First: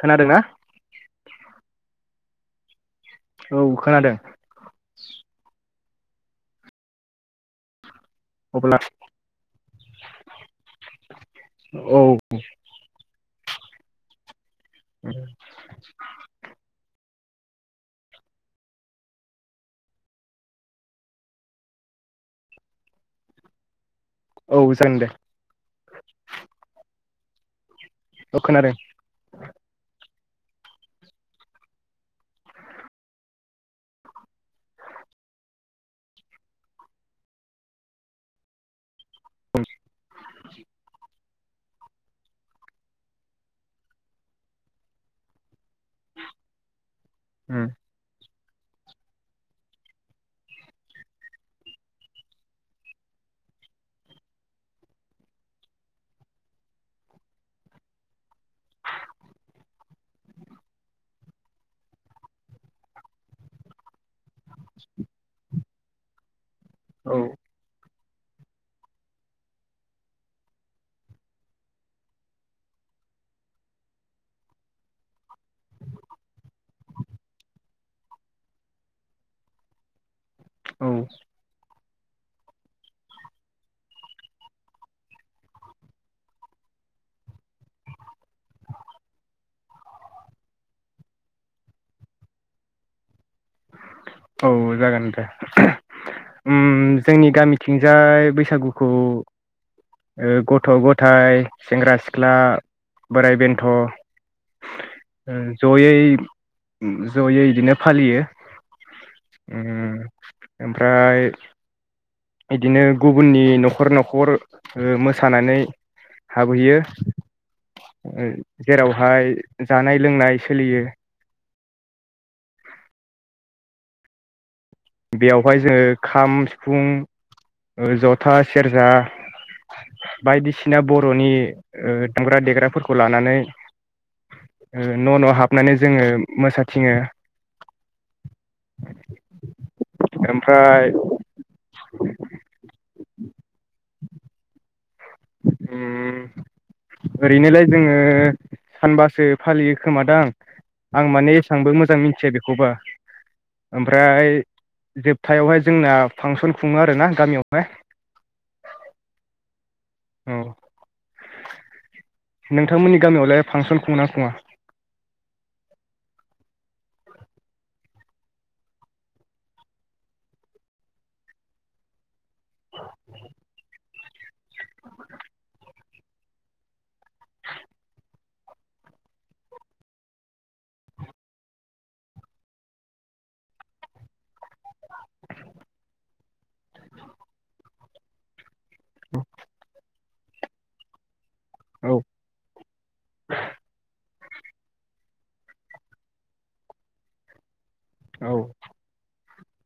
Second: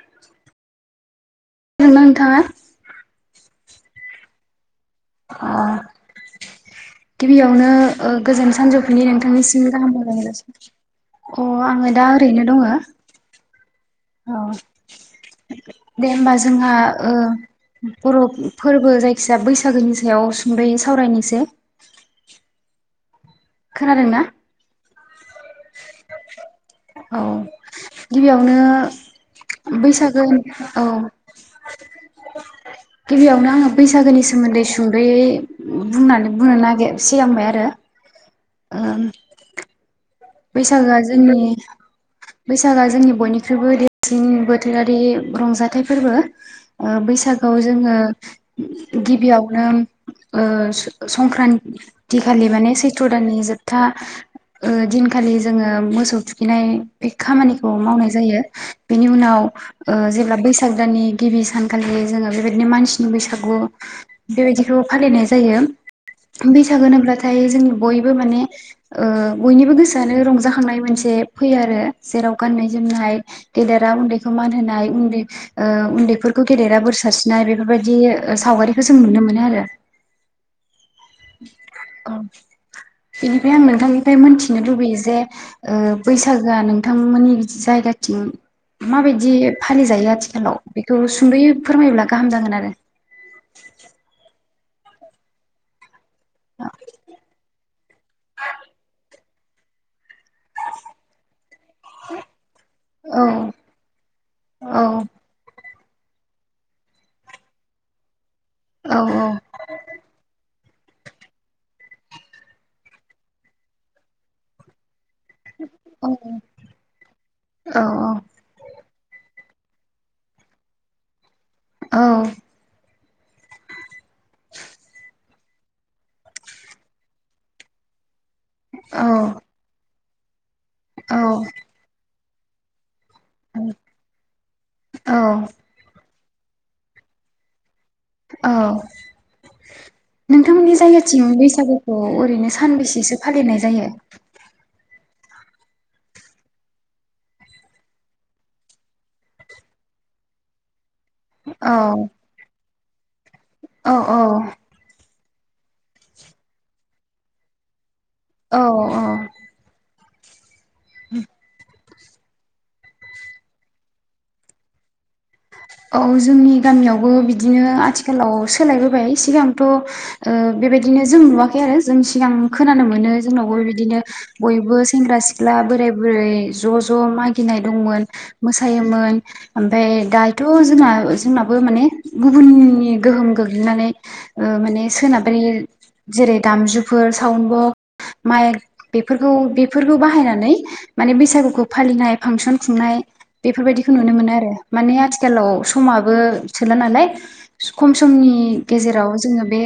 खोनादोंना नोंथाङा औ खोनादों गिबियावनो गोजोन अब्ला सानजौफुनि नोंथांनिसिम गाहाम हलायसै अ आङो औ दा ओरैनो दङ औ दे होमबा जोंहा बर' फोरबो जायखिजया बैसागोनि सायाव सुंदयो सावरायनायसो खोनादों ना औ जागोन दे औ औ खोनादों गिबियावनो बैसागो औ गिबियावनो आङो बैसागोनि सोमोन्दै सुंद'यै बुंनानै बुंनो नागिर सिगांबाय आरो बेैसागुआ जोंनि बैसागोआ जोंनि बयनिख्रुइबो देरसिन बोथोरारि रंजाथाइ फोरबो बैसागआव उम जोङो गिबियावनो ओ संक्रान्ति खालि माने सैथ्र दाननि जोबथा दिन सानखालि जोङो मोसौ थुखैनाय बे खामानिखौ मावनाय जायो बेनि उनाव जेब्ला बैसाग दाननि गिबि सानखालि जोङो बेबायदिनो मानसिनि बैसागु बेबायदिखौ फालिनाय जायो बैसागो औ होनोब्लाथाय जोंनि बयबो बो माने ओ बयनिबो गोसो आनो रंजाखांनाय मोनसे फैयो आरो जेराव गान्नाय जोमनाय गेदेरा उन्दैखौ मान होनाय उन्दै उन्दैफोरखौ गेदेरा बोर सारस्रिनाय बेफोरबायदि सावगारिखौ जों नुनो मोनो आरो औ औ बेनिफ्राय आं नोंथांनिफ्राय मोनथिनो लुबै यो जे ओ बैसागोआ नोंथांमोननि जायगाथिं माबायदि फालिजायो आथिखालाव बेखौ सुंद'यै फोरमायोब्ला गाहाम जागोन आरो औ जागोन दे ओम जोंनि गामिथिंजाय बैसागुखौ [inaudible] ओ गथ' गथाय सेंग्रा सिख्ला औ बोराइ बेन्थ' औ जयै जयै बिदिनो फालियो औ ओम ओमफ्राय बिदिनो गुबुननि न'खर न'खर ओ मो सानानै औ हाबोयो औ ओ जेरावहाय जानाय लोंनाय सोलियो औ बेयावहाय जोङो खाम सिफुं ओ ज था सेरजा औ बायदिसि ना औ बर'नि ओ दामग्रा देग्राफोरखौ लानानै औ ओ न' न' हाबनानै जोङो मोसाथिङो औ नोंथांमोननि ओमफ्राय जायगाथिं बैसागुखौ ओरैनो सानबेसेसो फालिनाय जायो? ओम ओरैनोलाय जोङो सानबासो फालियो खोमा दां आं माने औ एसांबो मोजां मिथिया बेखौबा औ औ ओमफ्राय जोब थायावहाय जोंना फांसन खुङो आरोना गामियावहाय। औ अ। औ। [inaudible] नोंथांमोननि गामियावलाय फांसन खुङो ना खुङा? औ जोंनि गामियावबो बिदिनो आथिखालाव सोलायबोबाय सिगांथ' ओ बेबायदिनो जों नुवाखै आरो जों सिगां खोनानो मोनो जोंनावबो बिदिनो बयबो सेंग्रा सिख्ला बोराय बुरै ज' ज' मागिनाय दंमोन मोसायोमोन ओमफ्राय दा थ' जोंना जोंनाबो माने गुबुननि गोहोम गोग्लैनानै ओ माने सोनाबारि जेरै दामजुफोर सावोन बक मायेक बेफोरखौ बेफोर खौ बाहायनानै माने बैसागु खौ औ फालिनाय फांसन खुंनाय बेफोरबायदिखौ नुनो मोनो आरो। माने आथिखालाव समाबो थोला नालाय। खम समनि औ गेजेराव जोङो बे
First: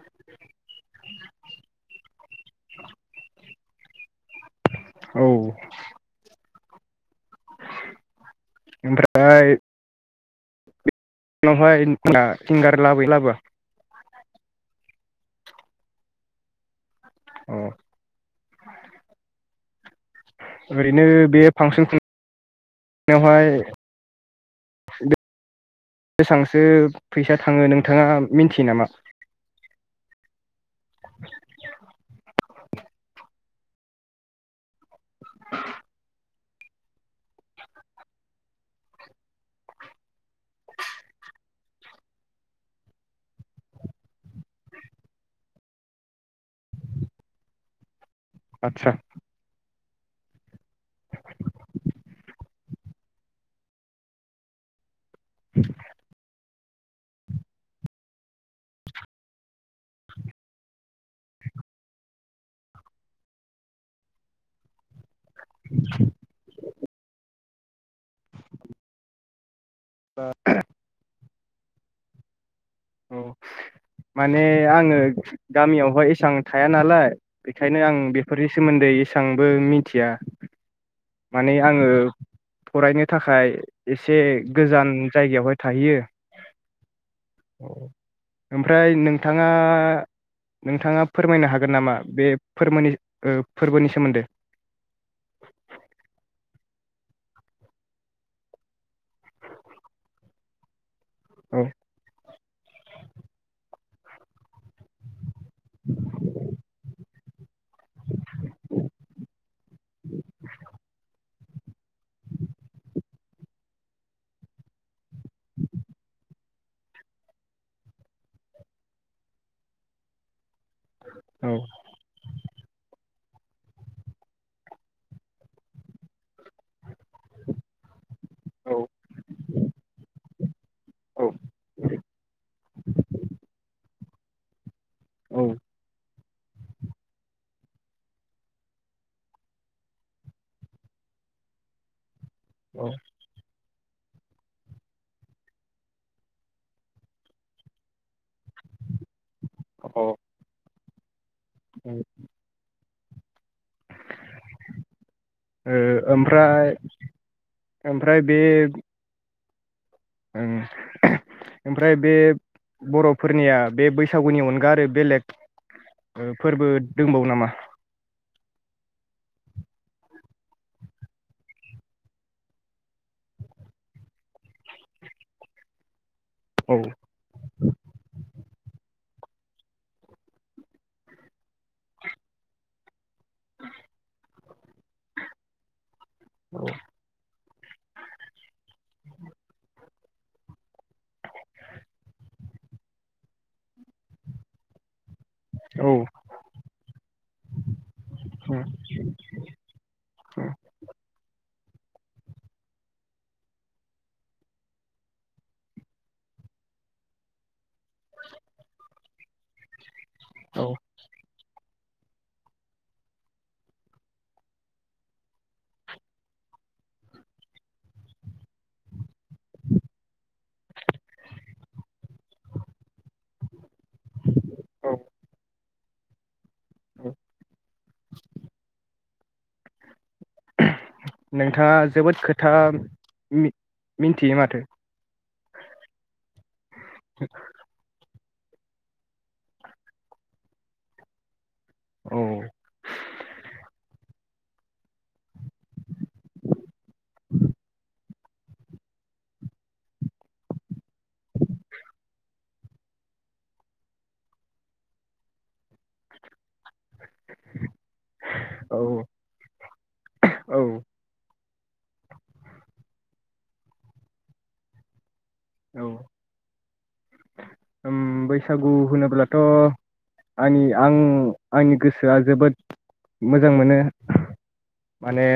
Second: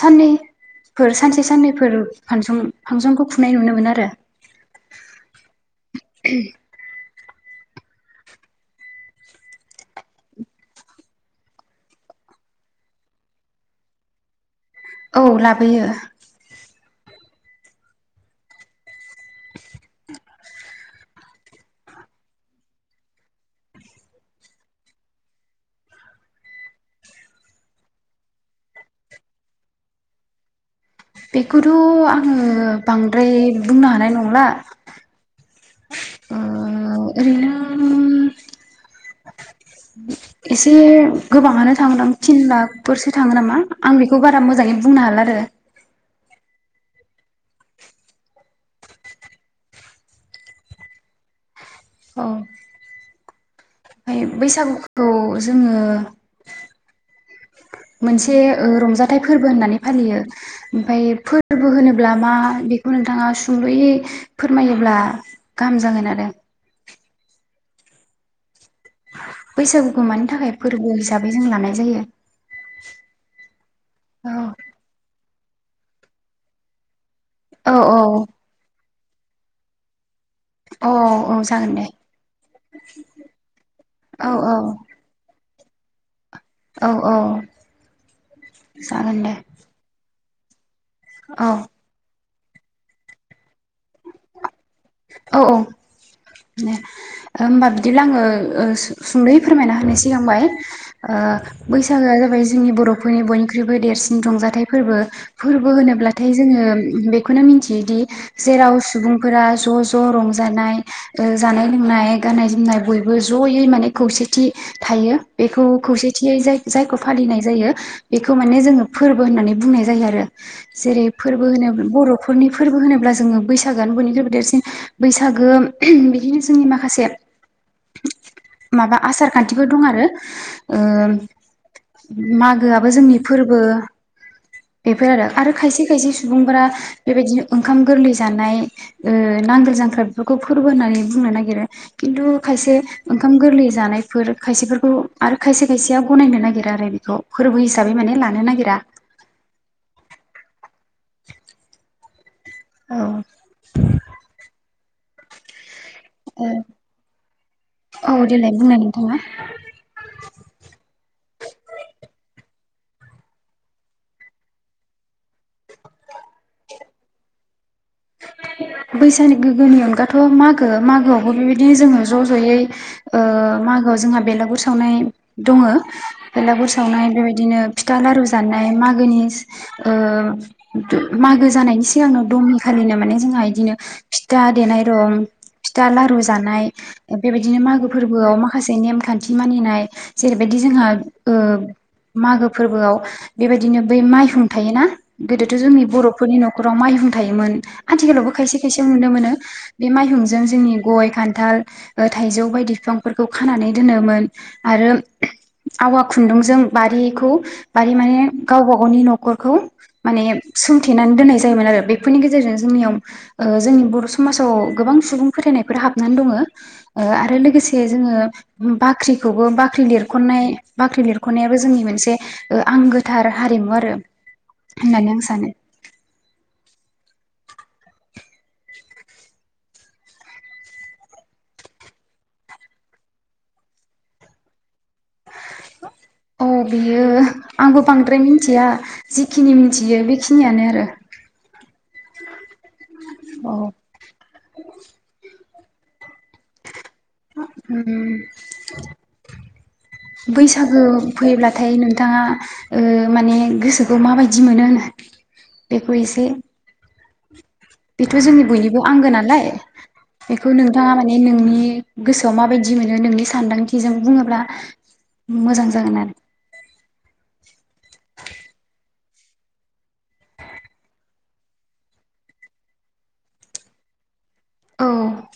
साननैफोर सानसे साननैफोर फांसन फांसनखौ खुंनाय नुनो मोन आरो। औ। ओमफ्राय उनावहाय ना सिंगार लाबोयो लाबोया? औ लाबोयो। अ। ओरैनो बे फांसन खुंनायावहाय बेसांसो फैसा थाङो नोंथाङा मिथियो नामा? बेखौथ' आङो बांद्राय बुंनो हानाय नंला। ओ ओरैनो एसे गोबाङानो थाङो दां थिन लाखफोरसो थाङो नामा आं बेखौ बारा मोजाङै बुंनो हाला आरो। आतसा। औ। ओमफाय बैसागु खौ जोङो मोनसे ओ रंजाथाइ फोरबो होननानै फालियो ओमफाय फोरबो होनोब्ला मा बेखौ नोंथाङा सुंद'यै फोरमायोब्ला गाहाम जागोन आरो। [inaudible] बैसागुखौ मानि थाखाय फोरबो हिसाबै जों लानाय जायो। औ औ माने आङो गामियावहाय एसेबां थाया नालाय औ बेखायनो औ आं बेफोरनि सोमोन्दै एसे एसांबो मिथिया औ औ माने जागोन दे आङो फरायनो थाखाय एसे औ औ गोजान जायगायावहाय थायो औ औ ओमफ्राय जागोन दे नोंथाङा नोंथाङा फोरमायनो औ हागोन नामा बे फोरमोनि ओ फोरबोनि सोमोन्दै औ औ होमबा बिदिब्ला आङो सुंदै फोरमायना होनो सिगांबाय ओ औ बैसागोआ जाबाय जोंनि बर'फोरनि बयनिख्रुइबो देरसिन रंजाथाइ फोरबो। फोरबो होनोब्लाथाय जोङो बेखौनो मिथियोदि जेराव सुबुंफोरा ज' ज' रंजानाय ओ जानाय लोंनाय गाननाय जोमनाय बयबो ज'यै माने खौसेथि थायो बेखौ खौसेथियै जाय जायखौ फालिनाय जायो बेखौ माने जोङो फोरबो होननानै बुंनाय जायो आरो। जेरै फोरबो औ होनोबा बर'फोरनि फोरबो होनोब्ला जों जोङो बैसागो बयनिख्रुबो देरसिन बैसागो बिदिनो जोंनि माखासे औ माबा आसार खान्थिफोर दं आरो। ओ औ मागोआबो जोंनि फोरबो बेफोर आरो। औ आरो खायसे खायसे सुबुंफोरा बेबायदिनो ओंखाम गोरलै जानाय, ओ नांगोल जांख्रा बेफोरखौ फोरबो होननानै बुंनो नागिरो। खिन्थु खायसे औ ओंखाम गोरलै जानायफोर खायसेफोरखौ आरो खायसे खायसेया गनायनो नागिरा आरो बेखौ फोरबो हिसाबै माने लानो नागिरा। औ [unintelligible] औ ओ ओमफ्राय औ ओमफ्राय बे देलाय बुंलाय नोंथाङा। ओं ओमफ्राय बे बर'फोरनिया बे बैसागुनि अनगा आरो बेलेग फोरबो दंबावो नामा? बैसानि गोग्गोनि अनगाथ' मागो मागोआवबो बेबायदिनो जोङो ज' ज'यै ओ मागोआव जोंहा बेलागुर सावनाय दङो। बेलागुर औ सावनाय बेबायदिनो फिथा लारु जानाय मागोनि ओ मागो जानायनि सिगांनो द' खालिनो माने जोंहा इदिनो फिथा देनाय दं, फिथा लारु जानाय बेबायदि नो मागो फोरबोआव माखासे नेमखान्थि मानिनाय जेरैबायदि जोंहा ओ मागो फोरबोआव बेबायदिनो बै माइहुं थायोना? गोदोथ' जोंनि औ बर'फोरनि न'खराव माइहुं थायोमोन। आथिखालावबो खायसे उम खायसे नुनो मोनो बे माइहुंजों जोंनि गय खान्थाल थाइजौ बायदि बिफांफोरखौ खानानै दोनोमोन आरो आवा खुन्दुंजों बारिखौ बारि माने गावबा गावनि न'खरखौ माने औ सोंथेनानै दोननाय जा जायोमोन आरो बेफोरनि गेजेरजों जोंनियाव ओ जोंनि बर' समाजाव गोबां सुबुं फोथायनायफोर हाबनानै दङो ओ आरो लोगोसे जोङो बाख्रि खौबो बाख्रि लिरख'नाय बाख्रि लिरख'नायाबो जोंनि मोनसे ओ आंगोथार हारिमु आ रो होननानै आं सानो। [inaudible] [inaudible] नोंथाङा जोबोद खोथा मिनथियो माथो। औ। बियो आंबो बांद्राय मिन थिया जिखिनि मिनथियो बेखिनियानो आरो। औ। औ। ओम बैसागो फैब्लाथाय नोंथाङा ओ माने गोसोखौ माबायदि मोनो होनो बेखौ एसे बेथ' जोंनि बयनिबो औ आंगो नालाय बेखौ औ नोंथाङा माने नोंनि गोसोआव माबायदि मोनो नोंनि सानदांथिजों बुङोब्ला मोजां जागोन आरो। उम बैसागु होनोब्लाथ' आंनि आं आंनि गोसोआ जोबोद मोजां मोनो। औ माने।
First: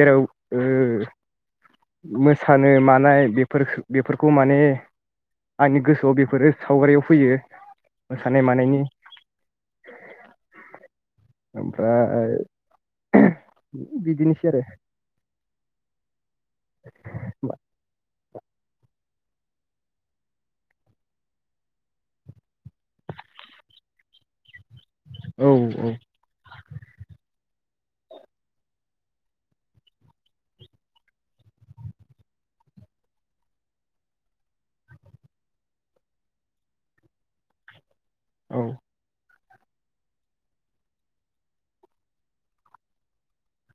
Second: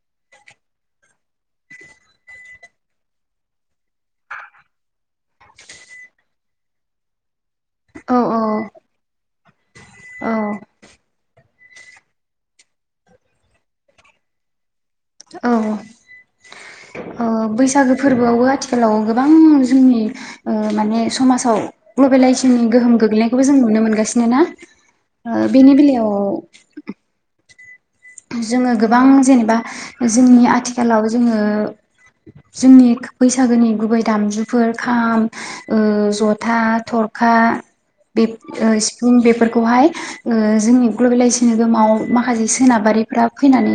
जेराव ओ मोसानो मानाय बेफोरखो बेफोरखौ माने आंनि गोसोआव बेफोरो सावगारियाव फैयो। औ मोसानाय मानायनि। औ ओमफ्राय बिदिनोसै आरो। औ। अ होमबा। बैसागो फोरबोआवबो आथिखालाव गो बां जोंनि ओ माने समाजाव ग्लबेलाइजेसननि गोहोम गोग्लैनायखौबो जों नुनो मोनगासिनो ना? ओ औ बेनि बेलायाव जोङो गोबां जेनेबा जोंनि आथिखालाव जोङो जोंनि बैसागोनि गुबै दामजुफोर खाम ओ ज'था, थरखा बे औ ओ सिफुं बेफोर [unintelligible] जोंनि ग्लबेलाइजेसन गोहोमाव माखासे [unintelligible] सोनाबारिफ्रा फैनानै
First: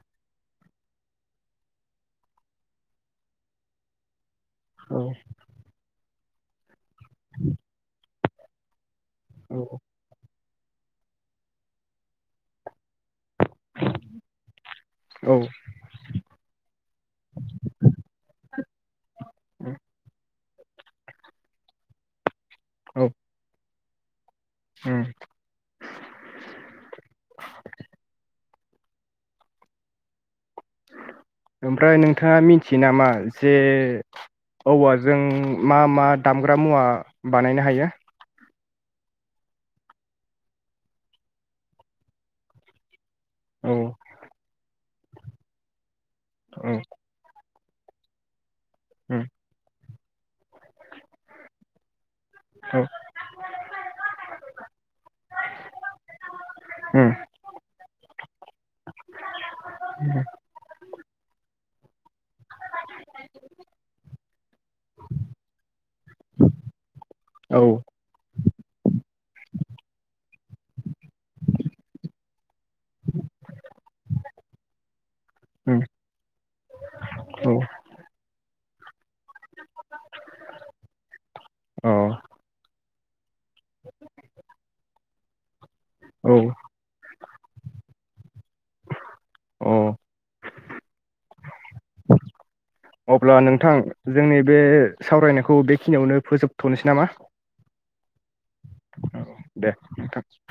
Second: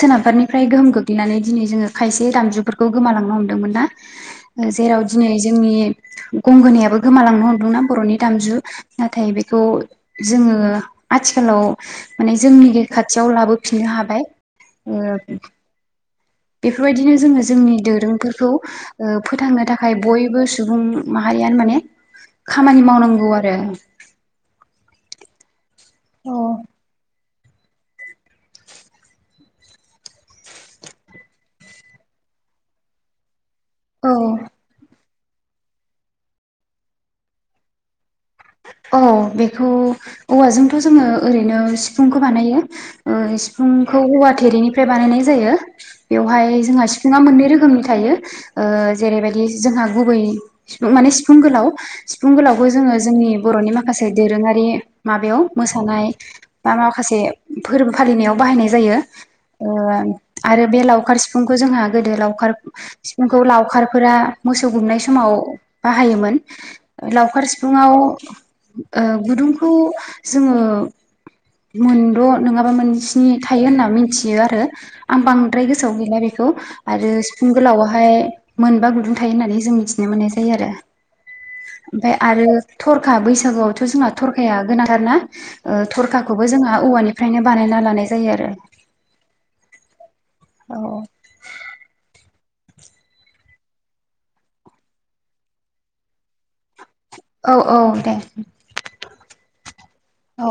सोनाबारिनिफ्राय गोहोम गोग्लैनानै दिनै जोङो खायसे दामजुफोरखौ गोमालांनो हमदोंमोन ना। औ जेराव दिनै जोंनि गंगोनायाबो गोमालांनो हमदोंना बर'नि दामजु नाथाय बेखौ जोङो आथिखालाव माने जोंनि [unintelligible] खाथियाव लाबोफिननो हाबाय। औ बेफोरबायदिनो जोङो जोंनि दोरोंफोरखौ फोथांनो थाखाय बयबो सुबुं माहारियानो माने खामानि औ। मावनांगौ आरो [unintelligible] उम। औ [unintelligible] ओमफ्राय नोंथाङा मिथियो नामा? जे औ औवा जों मा मा दामग्रा मुवा बानायनो हायो? औ बेखौ औवाजोंथ' जोङो ओरैनो सिफुंखौ बानायो। औ सिफुंखौ औवा थेरैनि फ्राय बानायनाय जायो। बेवहाय औ जोंहा सिफुङा मोननै रोखोमनि रोखोमनि थायो। ओ जेरैबायदि जोंहा गुबै सिफुं माने सिफुं गोलाव सिफुं गोलावखौ जोङो जोंनि बर'नि माखासे दोरोङारि माबायाव मोसानाय बा औ माखासे फोरबो फालिनायाव बाहायनाय। जायो आरो लावखार सिफुंखौ जोंहा गोदो [unintelligible] लावखार सिफुंखौ लावखारफोरा मोसौ गुमनाय समाव बाहायोमोन लावखार औ सिफुुंआव गुदुंखौ जोङो मोनद' नङाबा मोनसिनि थायो होनना मिथियो आरो। आं बांद्राय उम गोसोआव गैला बेखौ आरो सिफुं औ गोलावावहाय मोनबा गुदुं थायो होननानै जों मिथिनो मोननाय अ जायो आरो। थरखा बैसागोआवथ' जोंना थरखाया गोनांथारना। औ थरखाखौबो जोंहा औवानिफ्रायनो बानायना लानाय जायो आरो। अ। औ। अब्ला नोंथां जोंनि बे सावरायनायखौ बेखिनियावनो फोजोबथ'नोसै नामा। औ औ दे दे नोंथां औ।